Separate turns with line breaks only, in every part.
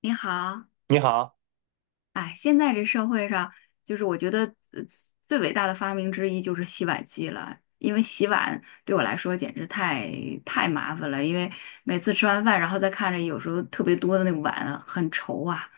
你好，
你好。
哎，现在这社会上，就是我觉得呃最伟大的发明之一就是洗碗机了，因为洗碗对我来说简直太麻烦了，因为每次吃完饭，然后再看着有时候特别多的那个碗啊很愁啊。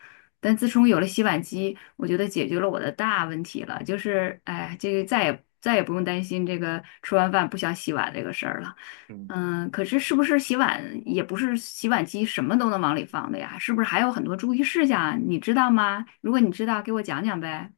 但自从有了洗碗机，我觉得解决了我的大问题了，就是哎，这个再也不用担心这个吃完饭不想洗碗这个事儿了。
嗯，
嗯，可是是不是洗碗也不是洗碗机什么都能往里放的呀？是不是还有很多注意事项啊你知道吗？如果你知道，给我讲讲呗。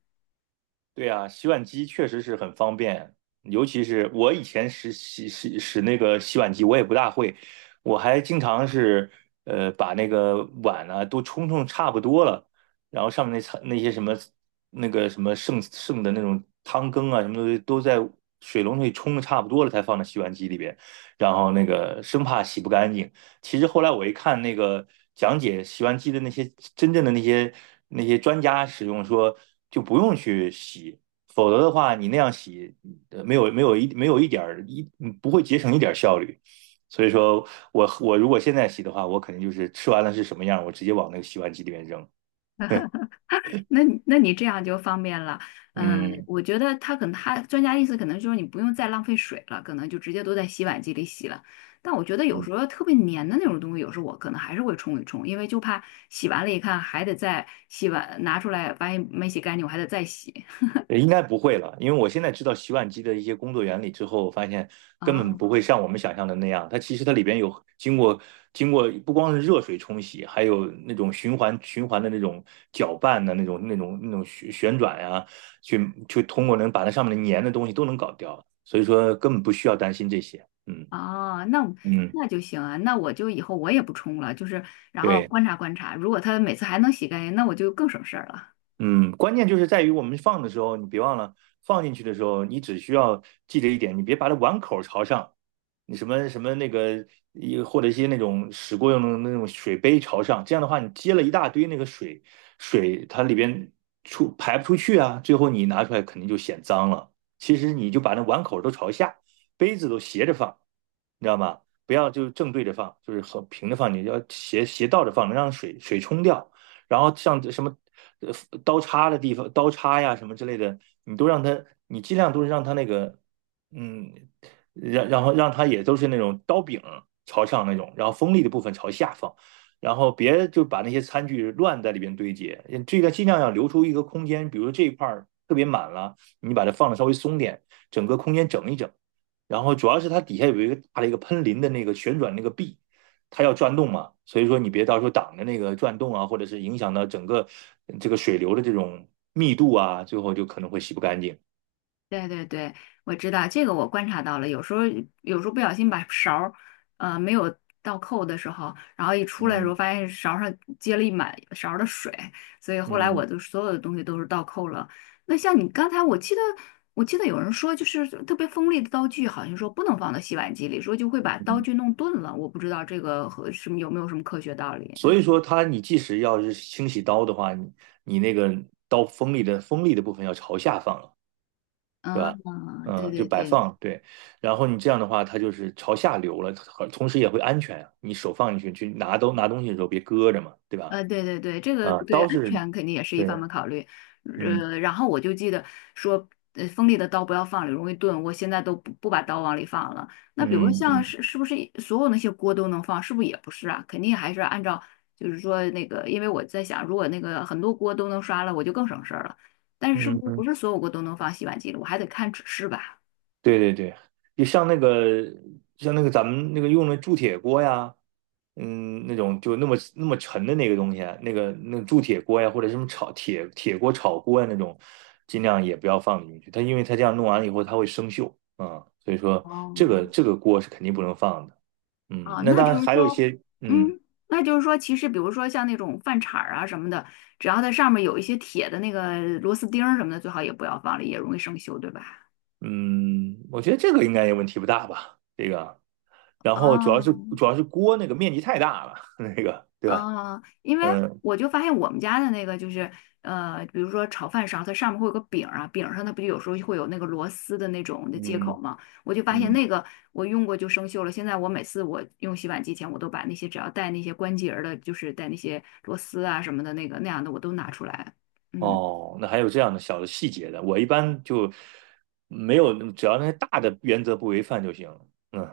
对啊，洗碗机确实是很方便，尤其是我以前使使那个洗碗机，我也不大会，我还经常是把那个碗呢，都冲差不多了，然后上面那层那些什么那个什么剩的那种汤羹啊什么东西都在水龙头里冲的差不多了，才放到洗碗机里边，然后那个生怕洗不干净。其实后来我一看那个讲解洗碗机的那些真正的那些那些专家使用说，就不用去洗，否则的话你那样洗，没有一点儿不会节省一点儿效率。所以说我如果现在洗的话，我肯定就是吃完了是什么样，我直接往那个洗碗机里面扔。
那你这样就方便了。嗯，
嗯。
我觉得他可能他专家意思可能就是你不用再浪费水了，可能就直接都在洗碗机里洗了。但我觉得有时
嗯，
候特别粘的那种东西，有时候我可能还是会冲一冲，因为就怕洗完了一看还得再洗碗，拿出来发现没洗干净，我还得再洗。
应该不会了，因为我现在知道洗碗机的一些工作原理之后，我发现根本
啊。
不会像我们想象的那样。它其实它里边有经过不光是热水冲洗，还有那种循环的那种搅拌的那种那种旋转呀，去去通过能把那上面的粘的东西都能搞掉。所以说根本不需要担心这些。嗯。
哦，那
嗯，
那就行啊，那我就以后我也不冲了，就是然后
对。
观察观察，如果他每次还能洗干净，那我就更省事儿了。
嗯，关键就是在于我们放的时候，你别忘了放进去的时候，你只需要记着一点，你别把它碗口朝上。你什么什么那个，或者一些那种使过用的那种水杯朝上，这样的话，你接了一大堆那个水，它里边出排不出去啊，最后你拿出来肯定就显脏了。其实你就把那碗口都朝下，杯子都斜着放，你知道吗？不要就是正对着放，就是和平着放，你要斜倒着放，能让水冲掉。然后像什么呃刀叉的地方，刀叉呀什么之类的，你都让它，你尽量都是让它那个。嗯，然后让它也都是那种刀柄朝上那种，然后锋利的部分朝下方，然后别就把那些餐具乱在里边堆积，这个尽量要留出一个空间，比如这一块儿特别满了，你把它放的稍微松点，整个空间整一整。然后主要是它底下有一个大的一个喷淋的那个旋转那个臂，它要转动嘛，所以说你别到时候挡着那个转动啊，或者是影响到整个这个水流的这种密度啊，最后就可能会洗不干净。
对对对，我知道这个，我观察到了。有时候不小心把勺儿，呃，没有倒扣的时候，然后一出来的时候，
嗯。
发现勺儿上接了一满勺儿的水，所以后来
嗯。
我就所有的东西都是倒扣了。那像你刚才，我记得有人说，就是特别锋利的刀具，好像说不能放到洗碗机里，说就会把刀
嗯，
具弄钝了。我不知道这个和什么有没有什么科学道理。
所以说它你即使要是清洗刀的话，你你那个刀锋利的部分要朝下放了，对吧？
嗯，对
嗯，就
对
摆
对。
放，对。然后你这样的话，它就是朝下流了，同时也会安全啊。你手放进去去拿东西的时候别搁着嘛，对吧？
呃，对对对，这个
啊，
对
刀
安
是，
全肯定也是一
对。
方面考虑。
嗯。
呃，然后我就记得说，呃，锋利的刀不要放里，容易钝。我现在都不把刀往里放了。那比如
嗯。
像
嗯。
是是不是所有那些锅都能放？是不是也不是啊？肯定还是按照就是说那个，因为我在想，如果那个很多锅都能刷了，我就更省事儿了。但是是
嗯。
不是
嗯，
不是所有锅都能放洗碗机里？我还得看指示吧。
对对对，就像那个像那个咱们那个用的铸铁锅呀。嗯，那种就那么那么沉的那个东西啊，那个那个铸铁锅呀，或者什么炒铁锅炒锅呀那种，尽量也不要放进去。它因为它这样弄完了以后，它会生锈啊，所以说
哦，
这个锅是肯定不能放的。嗯，
啊，
那
那
当
就
然
是
还有一
说，
些。嗯。
嗯，那就是说，其实比如说像那种饭铲儿啊什么的，只要它上面有一些铁的那个螺丝钉儿什么的，最好也不要放了，也容易生锈，对吧？
嗯，我觉得这个应该也问题不大吧，这个。然后主要是
哦，
主要是锅那个面积太大了，那个对吧？
哦，因为
嗯。
我就发现我们家的那个就是，呃，比如说炒饭勺，它上面会有个柄儿啊，柄儿上它不就有时候会有那个螺丝的那种的接口
嗯。
吗？我就发现
嗯。
那个我用过就生锈了。现在我每次我用洗碗机前，我都把那些只要带那些关节儿的，就是带那些螺丝啊什么的那个那样的，我都拿出来。嗯。
哦，那还有这样的小的细节的，我一般就没有，只要那些大的原则不违反就行。嗯，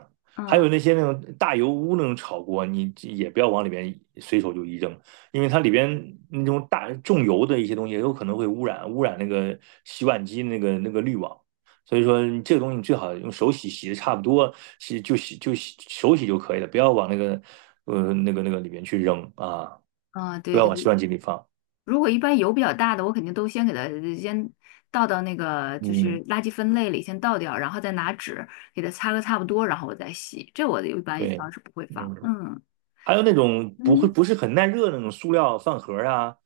还
嗯
有那些那种大油污那种炒锅，你也不要往里边随手就一扔，因为它里边那种大重油的一些东西，有可能会污染那个洗碗机那个那个滤网。所以说，你这个东西你最好用手洗，洗的差不多，洗就洗就洗手洗就可以了，不要往那个那个那个里面去扔啊，
嗯，
不
对
要往洗
对，
碗机里放。
如果一般油比较大的，我肯定都先给它先倒到那个就
嗯。
是垃圾分类里先倒掉，然后再拿纸给它擦个差不多，然后我再洗。这我一般也
对。
当是不会放。
嗯，
嗯
还有那种不会
嗯。
不是很耐热的那种塑料饭盒儿啊。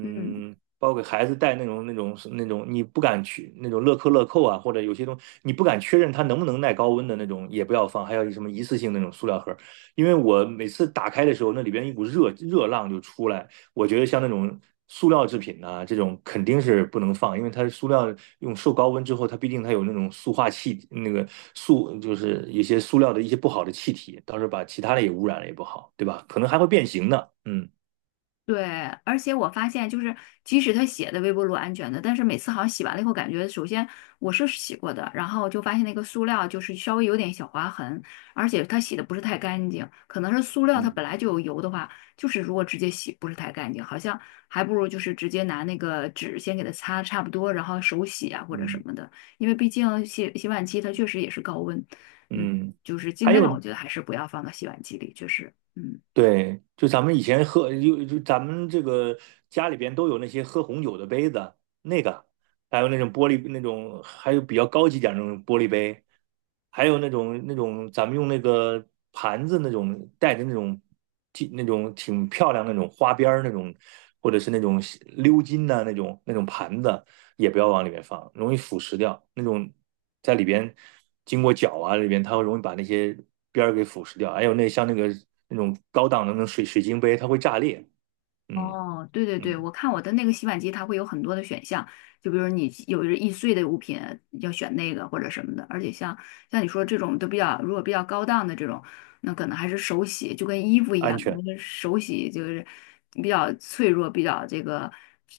嗯。
包括给孩子带那种那种那种你不敢去那种乐扣乐扣啊，或者有些东西你不敢确认它能不能耐高温的那种也不要放，还有什么一次性那种塑料盒儿，因为我每次打开的时候，那里边一股热热浪就出来。我觉得像那种塑料制品呐、这种肯定是不能放，因为它塑料用受高温之后，它毕竟它有那种塑化气，那个塑就是一些塑料的一些不好的气体，到时候把其他的也污染了也不好，对吧？可能还会变形呢。嗯。
对，而且我发现，就是即使他写的微波炉安全的，但是每次好像洗完了以后，感觉首先我是洗过的，然后就发现那个塑料就是稍微有点小划痕，而且它洗的不是太干净，可能是塑料它
嗯。
本来就有油的话，就是如果直接洗不是太干净，好像还不如就是直接拿那个纸先给它擦差不多，然后手洗啊或者什
嗯。
么的，因为毕竟洗碗机它确实也是高温，嗯，
嗯，
就是尽
还
量
有
我觉得还是不要放到洗碗机里，确实，嗯。
对，就咱们以前喝，就就咱们这个家里边都有那些喝红酒的杯子，那个还有那种玻璃那种，还有比较高级点儿那种玻璃杯，还有那种那种咱们用那个盘子那种带着那种挺那种挺漂亮那种花边儿那种，或者是那种鎏金的那种那种盘子，也不要往里面放，容易腐蚀掉。那种在里边经过搅啊，里边它会容易把那些边儿给腐蚀掉。还有那像那个那种高档的那种水晶杯，它会炸裂。嗯。
哦，对对
嗯，
对，我看我的那个洗碗机，它会有很多的选项，就比如你有易碎的物品要选那个或者什么的，而且像你说这种都比较，如果比较高档的这种，那可能还是手洗，就跟衣服一
安
样，
全。
那个手洗就是比较脆弱，比较这个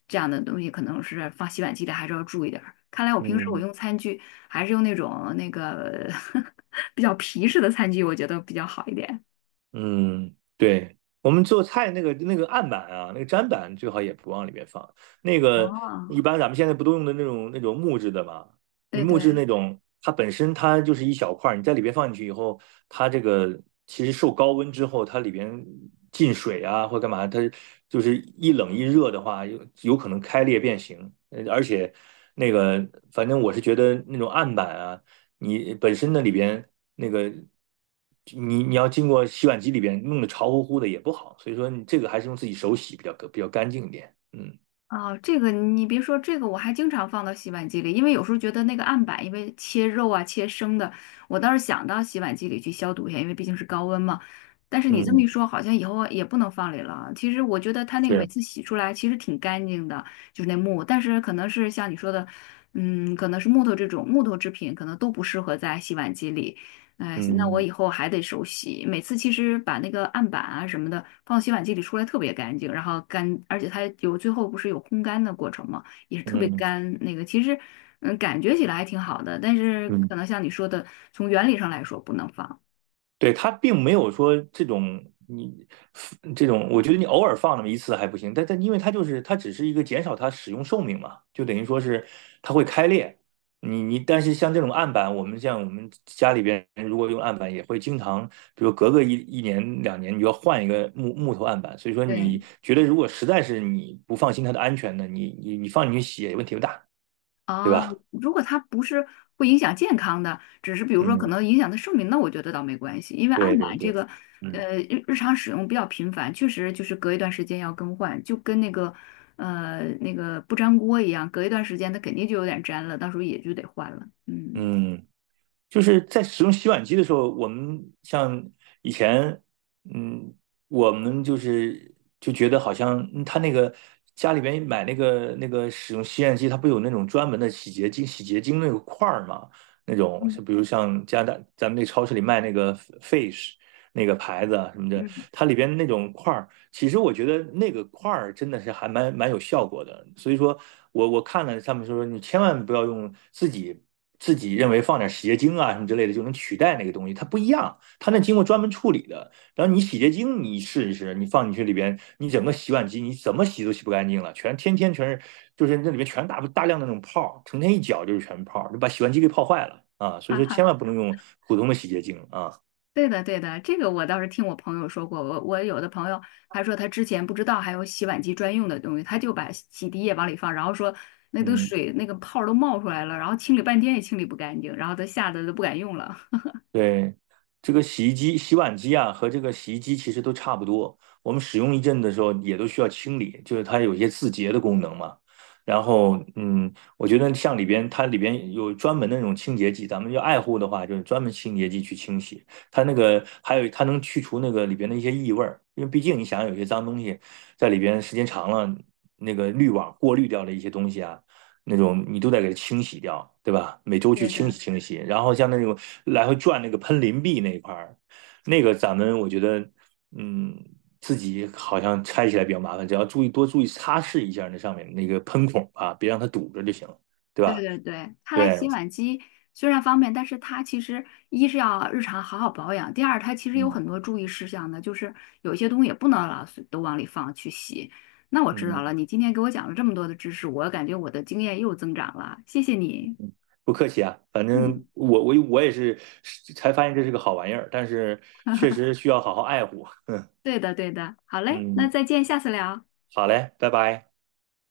这样的东西，可能是放洗碗机里还是要注意点儿。看来我平时我
嗯。
用餐具还是用那种那个 比较皮实的餐具，我觉得比较好一点。
嗯，对，我们做菜那个那个案板啊，那个砧板最好也不往里面放。那个一
哦，
般咱们现在不都用的那种那种木质的嘛？你
对
木质
对。
那种，它本身它就是一小块儿，你在里边放进去以后，它这个其实受高温之后，它里边进水啊或干嘛，它就是一冷一热的话，有可能开裂变形。而且那个，反正我是觉得那种案板啊。你本身那里边那个，你你要经过洗碗机里边弄得潮乎乎的也不好，所以说你这个还是用自己手洗比较比较干净一点。嗯。
哦，这个你别说，这个我还经常放到洗碗机里，因为有时候觉得那个案板，因为切肉啊、切生的，我倒是想到洗碗机里去消毒一下，因为毕竟是高温嘛。但是你这么
嗯，
一说，好像以后也不能放里了。其实我觉得它那个每
是。
次洗出来其实挺干净的，就是那木，但是可能是像你说的，嗯，可能是木头这种木头制品，可能都不适合在洗碗机里。哎，那我
嗯。
以后还得手洗。每次其实把那个案板啊什么的放洗碗机里出来特别干净，然后干，而且它有最后不是有烘干的过程嘛，也是特别
嗯。
干。那个其实，嗯，感觉起来还挺好的，但是
嗯。
可能像你说的，从原理上来说不能放。
对，它并没有说这种你这种，我觉得你偶尔放那么一次还不行，但但因为它就是它只是一个减少它使用寿命嘛，就等于说是它会开裂。你你但是像这种案板，我们像我们家里边如果用案板，也会经常，比如隔个一年两年，你就要换一个木头案板。所以说，你
对。
觉得如果实在是你不放心它的安全呢，你你你放进去洗也问题不大，对
啊，
吧？
如果它不是会影响健康的，只是比如说可
嗯，
能影响它寿命，那我觉得倒没关系，因为
对
案
对
板这
对。
个，
嗯。
呃，日常使用比较频繁，确实就是隔一段时间要更换，就跟那个，呃，那个不粘锅一样，隔一段时间它肯定就有点粘了，到时候也就得换了。嗯
嗯，就是在使用洗碗机的时候，我们像以前，嗯，我们就是就觉得好像嗯他那个家里边买那个那个使用洗碗机，它不有那种专门的洗洁精那个块儿嘛？那种是
嗯，
比如像加拿大咱们那超市里卖那个 Fish 那个牌子啊什么的，
嗯，
它里边那种块儿。其实我觉得那个块儿真的是还蛮有效果的，所以说我看了他们说你千万不要用自己认为放点洗洁精啊什么之类的就能取代那个东西，它不一样，它那经过专门处理的。然后你洗洁精你试一试，你放进去里边，你整个洗碗机你怎么洗都洗不干净了，全全是就是那里面全大量的那种泡，成天一搅就是全泡，就把洗碗机给泡坏了啊。所以
哈
说
哈。
千万不能用普通的洗洁精啊。
对的，对的，这个我倒是听我朋友说过。我有的朋友他说他之前不知道还有洗碗机专用的东西，他就把洗涤液往里放，然后说那都
嗯，
水那个泡儿都冒出来了，然后清理半天也清理不干净，然后他吓得都不敢用了。
对，这个洗衣机、洗碗机啊，和这个洗衣机其实都差不多。我们使用一阵的时候，也都需要清理，就是它有一些自洁的功能嘛。然后。嗯，我觉得像里边它里边有专门的那种清洁剂，咱们要爱护的话，就是专门清洁剂去清洗。它那个还有它能去除那个里边的一些异味儿，因为毕竟你想有些脏东西在里边时间长了，那个滤网过滤掉的一些东西啊。那种你都得给它清洗掉，对吧？每周去
对
清
的，
洗清洗，然后像那种来回转那个喷淋臂那一块儿，那个咱们我觉得。嗯，自己好像拆起来比较麻烦，只要注意多注意擦拭一下那上面那个喷孔啊，别让它堵着就行了，对
对
吧？
对对，看来
对。
洗碗机虽然方便，但是它其实一是要日常好好保养，第二它其实有
嗯。
很多注意事项的，就是有一些东西也不能老是都往里放去洗。那我知
嗯，
道了，你今天给我讲了这么多的知识，我感觉我的经验又增长了，谢谢你。
不客气啊，反正
嗯，
我也是才发现这是个好玩意儿，但是确实需要好好爱护。
对的，对的，好嘞，那
嗯，
再见，下次聊。
好嘞，拜拜。